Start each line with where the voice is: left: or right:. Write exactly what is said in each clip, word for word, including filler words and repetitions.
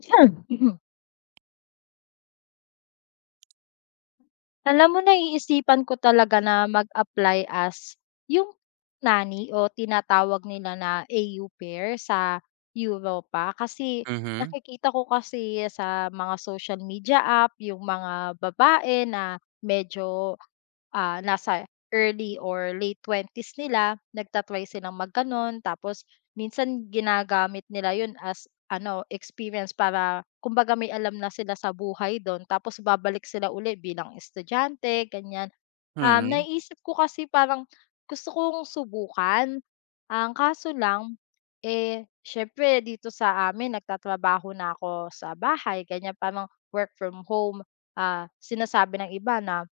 left: Alam mo, naiisipan ko talaga na mag-apply as yung nani o tinatawag nila na A U pair sa Europa. Kasi
right: Mhm.
left: nakikita ko kasi sa mga social media app yung mga babae na medyo, ah, nasa early or late twenties nila nagta-try silang mag. Tapos minsan ginagamit nila yun as ano, experience para kumbaga may alam na sila sa buhay dun, tapos babalik sila uli bilang estudyante, ganyan. Um,
right: Mm.
left: naisip ko kasi parang gusto kong subukan. Ang kaso lang, eh, siyempre dito sa amin nagtatrabaho na ako sa bahay, ganyan, parang work from home. Ah, sinasabi ng iba na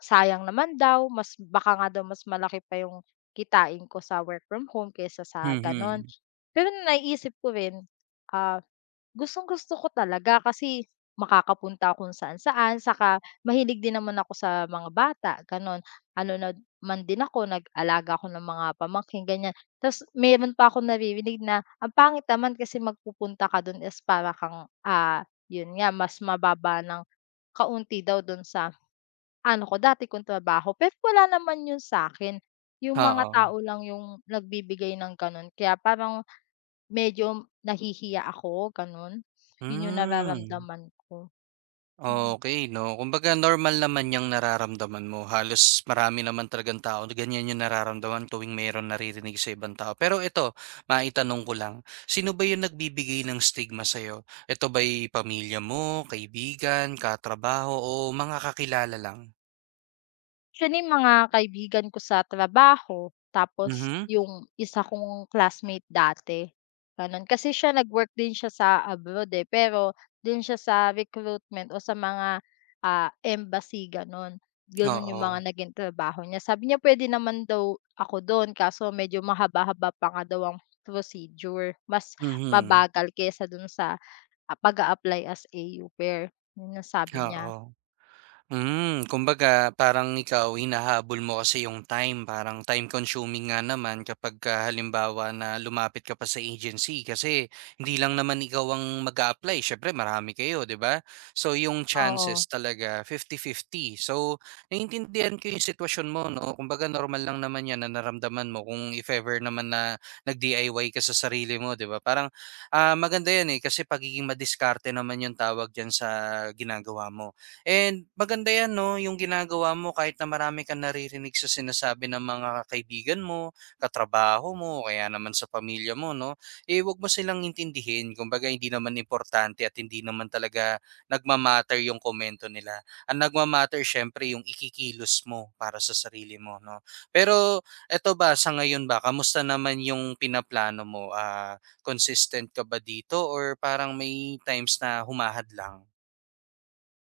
left: sayang naman daw, mas baka nga daw mas malaki pa yung kitain ko sa work from home kaysa sa gano'n.
right: Mhm.
left: Pero naiisip ko rin, ah, gustong-gusto ko talaga kasi makakapunta kung saan-saan, saka mahilig din naman ako sa mga bata gano'n. Ano na man din ako, nag-alaga ako ng mga pamangkin ganyan. Tapos meron pa akong naririnig na ang pangit naman kasi magpupunta ka do'n is para kang, ah, 'yun nga mas mababa ng kaunti daw do'n sa ano ko dati kong trabaho. Pero wala naman 'yun sa akin, yung mga
right: Oo.
left: tao lang yung nagbibigay ng gano'n, kaya parang medyo nahihiya ako gano'n. 'Yun yung
right: Hmm.
left: nararamdaman ko. Hmm,
right: Okey 'no. Kumbaga normal naman yang nararamdaman mo, halos marami naman talagang tao na ganyan yung nararamdaman tuwing merong naririnig sa ibang tao. Pero ito, maitanong ko lang, sino ba yung nagbibigay ng stigma sa'yo? Ito ba'y pamilya mo, kaibigan, katrabaho o mga kakilala lang?
left: Actually mga kaibigan ko sa trabaho, tapos
right: Mhm.
left: yung isa kong classmate dati, gano'n. Kasi siya nag-work din siya sa abroad, eh, pero din siya sa recruitment o sa mga, ah, embassy gano'n. Gano'n yung mga
right: Oo.
left: naging trabaho niya. Sabi niya pwede naman daw ako doon, kaso medyo mahaba-haba pa nga daw ang procedure, mas
right: Mhm.
left: mabagal kaysa do'n sa Ah, pag-a-apply as a U-pair, yun ang sabi niya.
right: Oo. Hmm, kumbaga parang ikaw hinahabol mo kasi yung time, parang time consuming nga naman kapag ka halimbawa na lumapit ka pa sa agency kasi hindi lang naman ikaw ang mag apply syempre marami kayo, 'di ba? So yung
left: Oo,
right: chances talaga fifty fifty. So naiintindihan ko yung sitwasyon mo, no? Kumbaga normal lang naman 'yan na naramdaman mo kung if ever naman na nag-D I Y ka sa sarili mo, 'di ba? Parang ah maganda 'yan eh kasi pagiging madiskarte naman yung tawag diyan sa ginagawa mo. And maganda 'yan 'no, yung ginagawa mo kahit na marami kang naririnig sa sinasabi ng mga kaibigan mo, katrabaho mo o kaya naman sa pamilya mo 'no, eh, huwag mo silang intindihin. Kumbaga hindi naman importante at hindi naman talaga nagma yung komento nila. Ang nagma-matter syempre, yung ikikilos mo para sa sarili mo 'no. Pero eto ba, sa ngayon ba, kamusta naman yung pinaplano mo? Ah, consistent ka ba dito or parang may times na humahadlang?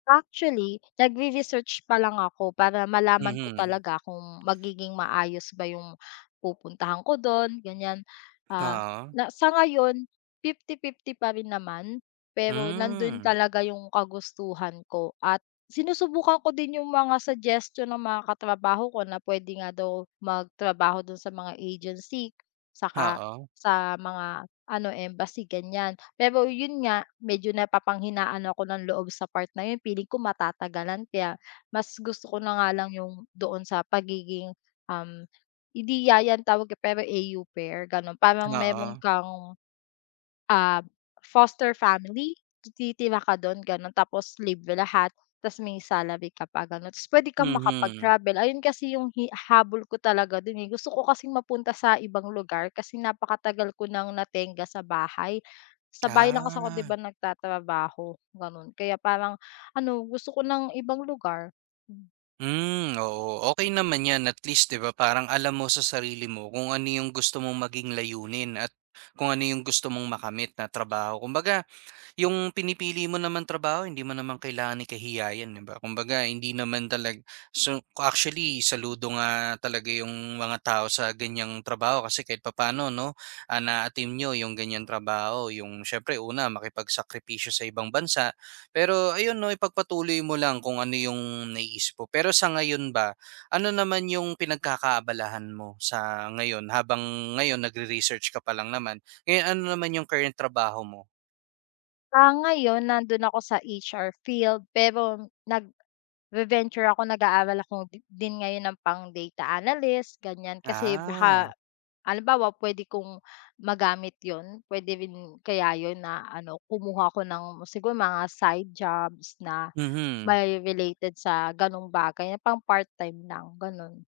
left: actually nagre-research pa lang ako para malaman ko
right: Mhm.
left: talaga kung magiging maayos ba yung pupuntahan ko dun ganyan. Ah,
right: Oo.
left: Na sa ngayon, fifty fifty pa rin naman, pero nandun
right: Hmm.
left: talaga yung kagustuhan ko. At sinusubukan ko din yung mga suggestion ng mga katrabaho ko na puwede nga daw magtrabaho dun sa mga agency, saka
right: Oo.
left: sa mga ano, embassy ganyan. Pero yun nga, medyo napapanghinaan ako ng loob sa part na yun, feeling ko matatagalan. Kaya mas gusto ko na nga lang yung doon sa pagiging, um, hindi yaya ang tawag, eh, pero A U pair, gano'n. Parang meron
right: Oo.
left: kang Ah, foster family, titira ka dun gano'n, tapos libre lahat, ta's may salary ka pa gano'n. Ta's puwede kang
right: Mhm.
left: makapag-travel, ayun kasi yung hi habol ko talaga dun, eh. Gusto ko kasing mapunta sa ibang lugar kasi napakatagal ko nang natenga sa bahay. Sa bahay lang kasi ako 'di
right: Ah.
left: ba nagtatrabaho, gano'n. Kaya parang ano, gusto ko ng ibang lugar.
right: Hmm. Oo. Okay naman 'yan, at least 'di ba parang alam mo sa sarili mo kung ano yung gusto mong maging layunin at kung ano yung gusto mong makamit na trabaho. Kumbaga yung pinipili mo naman trabaho hindi mo naman kailangan ni kahiyayan, 'di ba? Kumbaga hindi naman talag so actually saludo nga talaga yung mga tao sa ganyang trabaho kasi kahit papano 'no, ah, na-attain niyo yung ganyang trabaho, yung siyempre una makipagsakripisyo sa ibang bansa. Pero ayun 'no, ipagpatuloy mo lang kung ano yung naiisip mo. Pero sa ngayon ba, ano naman yung pinagkakaabalahan mo sa ngayon habang ngayon nagre-research ka pa lang naman, ngayon ano naman yung current trabaho mo?
left: Ah, ngayon nandun ako sa H R field pero nag Nagve-venture ako, nag-aaral ako di din ngayon ng pang data analyst, ganyan. Kasi
right: Ah.
left: baka halimbawa puwede kong magamit yon, puwede rin kaya 'yun na ano, kumuha ko ng siguro mga side jobs na
right: Mhm.
left: may related sa gano'ng bagay na pang part-time lang, gano'n.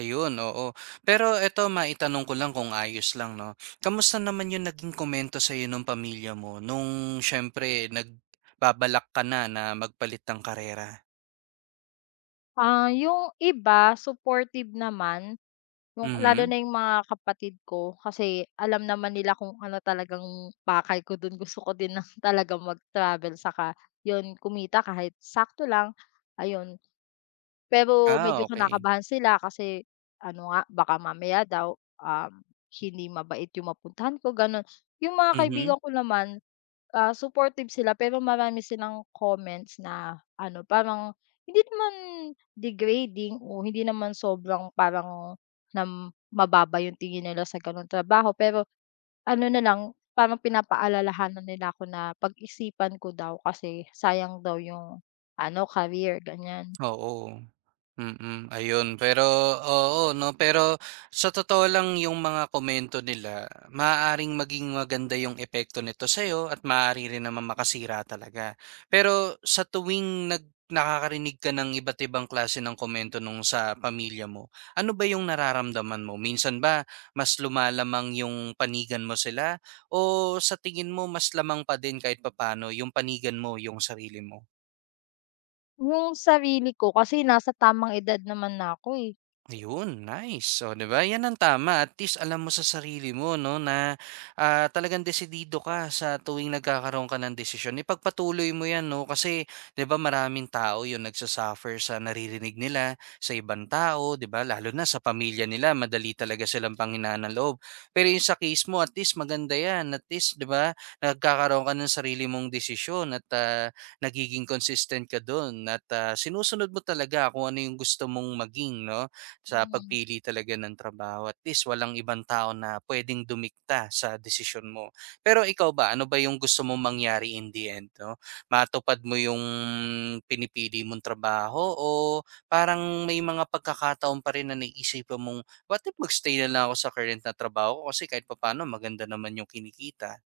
right: Ayun, oo. Pero eto maitanong ko lang kung ayos lang 'no. Kamusta naman yung naging komento sa'yo nung pamilya mo nung siyempre nagbabalak ka na na magpalit ng karera?
left: Ah, yung iba supportive naman. Yung lalo
right: Mhm.
left: na yung mga kapatid ko kasi alam naman nila kung ano talagang pakay ko dun, gusto ko din ng talagang mag-travel, saka yun kumita kahit sakto lang, ayun. Pero
right: Ah,
left: medyo
right: okey.
left: kinakabahan sila kasi ano nga baka mamaya daw, um, hindi mabait yung mapuntahan ko, gano'n. Yung mga
right: Mhm.
left: kaibigan ko naman Ah, supportive sila, pero marami silang comments na ano, parang hindi naman degrading o hindi naman sobrang parang na mababa yung tingin nila sa gano'ng trabaho. Pero ano na lang, parang pinapaalalahanan nila ako na pag-isipan ko daw kasi sayang daw yung ano, career, ganyan.
right: Oo, mm, ayun. Pero oo 'no, pero sa totoo lang yung mga komento nila maaaring maging maganda yung epekto nito sa'yo at maaari rin naman makasira talaga. Pero sa tuwing nag nakakarinig ka ng iba't ibang klase ng komento nung sa pamilya mo, ano ba yung nararamdaman mo? Minsan ba mas lumalamang yung panigan mo sila o sa tingin mo mas lamang pa din kahit papaano yung panigan mo yung sarili mo?
left: Yung sarili ko kasi nasa tamang edad naman na ako, eh.
right: Ayun, nice. Oh, 'di ba? 'Yan ang tama. At least alam mo sa sarili mo 'no na ah, talagang desidido ka sa tuwing nagkakaroon ka ng desisyon. Ipagpatuloy mo 'yan 'no kasi 'di ba maraming tao 'yung nagsasuffer sa naririnig nila sa ibang tao, 'di ba? Lalo na sa pamilya nila, madali talaga silang panghinaan ng loob. Pero 'yung sa case mo, at least maganda 'yan. At least 'di ba nagkakaroon ka ng sarili mong desisyon at ah, nagiging consistent ka doon at ah, sinusunod mo talaga kung ano 'yung gusto mong maging 'no? Sa
left: Mhm.
right: pagpili talaga ng trabaho at least walang ibang tao na puwedeng dumikta sa desisyon mo. Pero ikaw ba, ano ba yung gusto mong mangyari in the end 'no? Matupad mo yung pinipili mong trabaho o parang may mga pagkakataon pa rin na naisipan mong, "What if mag na lang ako sa current na trabaho ko kasi kahit papaano maganda naman yung kinikita."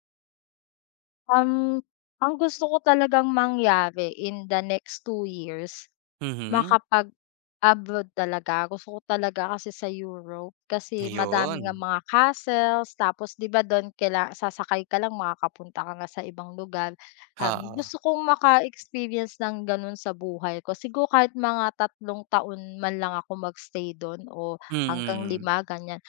left: Um, ang gusto ko talagang mangyari in the next two years,
right: Mhm,
left: makapag-abroad talaga. Gusto ko talaga kasi sa Europe kasi
right: ayun.
left: madami ngang mga castles, tapos 'di ba do'n kaila sasakay ka lang makakapunta ka na sa ibang lugar. Um,
right: Oo,
left: gusto kong maka-experience ng gano'n sa buhay ko. Siguro kahit mga tatlong taon man lang ako magstay stay do'n o hanggang
right: mm.
left: lima ganyan.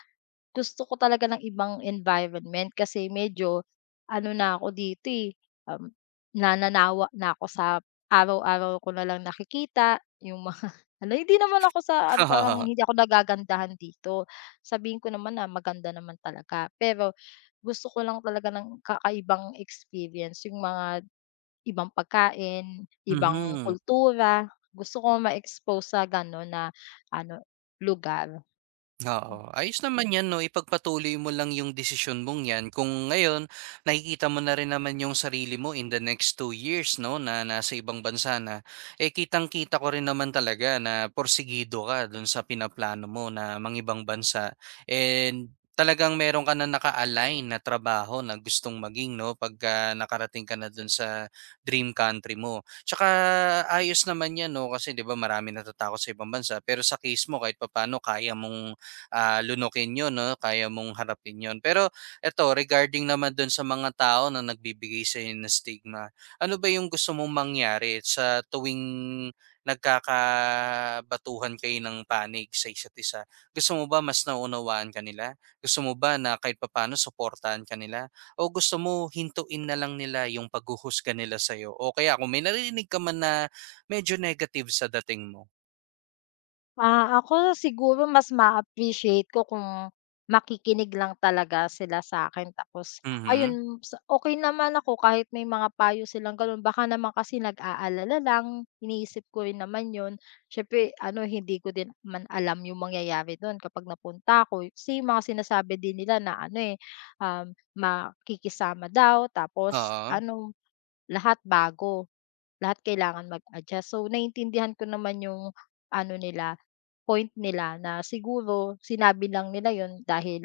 left: Gusto ko talaga ng ibang environment kasi medyo ano na ako dito, eh, um, nananawa na ako sa araw-araw ko na lang nakikita yung mga ano, hindi naman ako sa ano, parang hindi ako nagagandahan dito. Sabihin ko naman na maganda naman talaga, pero gusto ko lang talaga ng kakaibang experience, yung mga ibang pagkain, ibang
right: Mhm.
left: kultura. Gusto ko ma-expose sa gano'n na ano, lugar.
right: Oo, ayos naman 'yan 'no, ipagpatuloy mo lang yung desisyon mong 'yan kung ngayon nakikita mo na rin naman yung sarili mo in the next two years 'no, na nasa ibang bansa na, eh, kitang-kita ko rin naman talaga na porsigido ka dun sa pinaplano mo na mangibang bansa and talagang meron ka na naka-align na trabaho na gustong maging 'no, pagka nakarating ka na dun sa dream country mo. Tsaka ayos naman 'yan 'no, kasi 'di ba, marami natatakot sa ibang bansa pero sa case mo kahit papaano kaya mong ah, lunukin yun 'no, kaya mong harapin yun. Pero eto, regarding naman dun sa mga tao na nagbibigay sa ng stigma, ano ba yung gusto mong mangyari sa tuwing nagkakabatuhan kayo ng panig sa isa't isa? Gusto mo ba mas naunawaan kanila? Gusto mo ba na kahit papaano suportahan kanila? O gusto mo hintuin na lang nila yung paghuhusga nila sa'yo? O kaya kung may naririnig ka man na medyo negative sa dating mo?
left: Ah, ako siguro mas ma-appreciate ko kung makikinig lang talaga sila sa'kin, tapos ayun
right: Mhm.
left: sa okey naman ako kahit may mga payo silang gano'n, baka naman kasi nag-aalala lang, iniisip ko rin naman 'yun. Siyempre ano hindi ko din naman alam yung mangyayari do'n kapag napunta ako, kasi yung mga sinasabi din nila na ano, eh, um, makikisama daw tapos
right: Oo.
left: ano lahat bago, lahat kailangan mag-adjust. So, naiintindihan ko naman yung ano nila, point nila na siguro sinabi lang nila yun dahil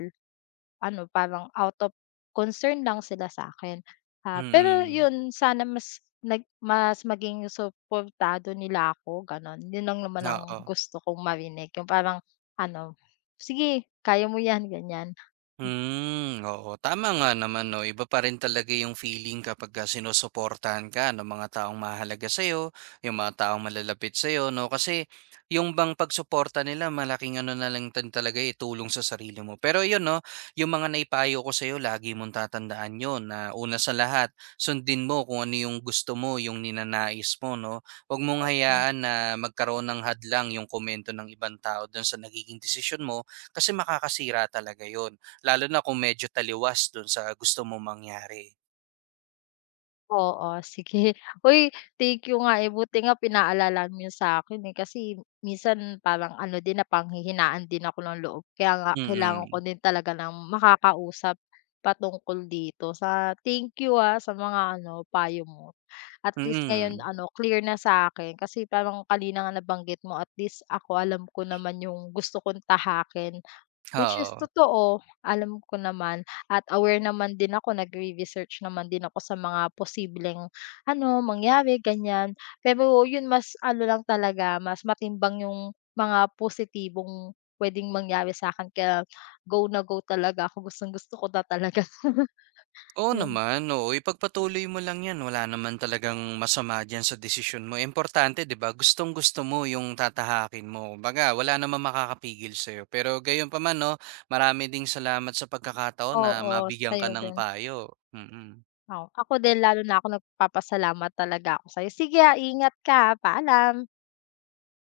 left: ano, parang out of concern lang sila sa'kin. Ah, pero
right: Mm.
left: yun sana mas nag mas maging suportado nila ako gano'n. Yun lang naman ang
right: Oo.
left: gusto kong marinig, yung parang ano, "Sige, kaya mo 'yan," ganyan.
right: Hmm, oo. Tama nga naman 'no, iba pa rin talaga yung feeling kapag kapagka sinusuportahan ka ng mga taong mahalaga sa sa'yo, yung mga taong malalapit sa sa'yo 'no. Kasi yung bang pagsuporta nila malaking ano na lang din talaga, eh, tulong sa sarili mo. Pero yun 'no, yung mga naipayo ko sa'yo lagi mong tatandaan yun na una sa lahat, sundin mo kung ano yung gusto mo, yung ninanais mo 'no. Huwag mong hayaan na magkaroon ng hadlang yung komento ng ibang tao dun sa nagiging desisyon mo kasi makakasira talaga yun. Lalo na kung medyo taliwas dun sa gusto mong mangyari.
left: Oo, sige. Uy, thank you nga, eh, buti nga pinaalala mo 'yun sa'kin, eh, kasi minsan parang ano din, napanghihinaan din ako ng loob. Kaya nga kailangan ko
right: Mm.
left: din talaga ng makakausap patungkol dito. Sa thank you, ah, sa mga ano, payo mo. At least ngayon
right: Mm.
left: ano, clear na sa akin, kasi parang kanina nga nabanggit mo, at least ako alam ko naman yung gusto kong tahakin. Which is
right: Oo.
left: totoo, alam ko naman at aware naman din ako, nagre-research naman din ako sa mga posibleng ano, mangyari ganyan. Pero yun mas ano lang talaga, mas matimbang yung mga positibong puwedeng mangyari sa akin, kaya go na go talaga ako, gustong-gusto ko na talaga.
right: Oo
left: Yun.
right: naman, oo. Ipagpatuloy mo lang 'yan, wala naman talagang masama diyan sa desisyon mo. Importante 'di ba, gustong-gusto mo yung tatahakin mo. Baga wala naman makakapigil sa'yo. Pero gayon pa man 'no, marami ding salamat sa pagkakataon na
left: Oo,
right: mabigyan ka
left: sa'yo
right: ng
left: din.
right: payo. Mm.
left: Oo, ako din lalo na ako nagpapasalamat talaga ako sa'yo. Sige, ah, ingat ka, ah, paalam.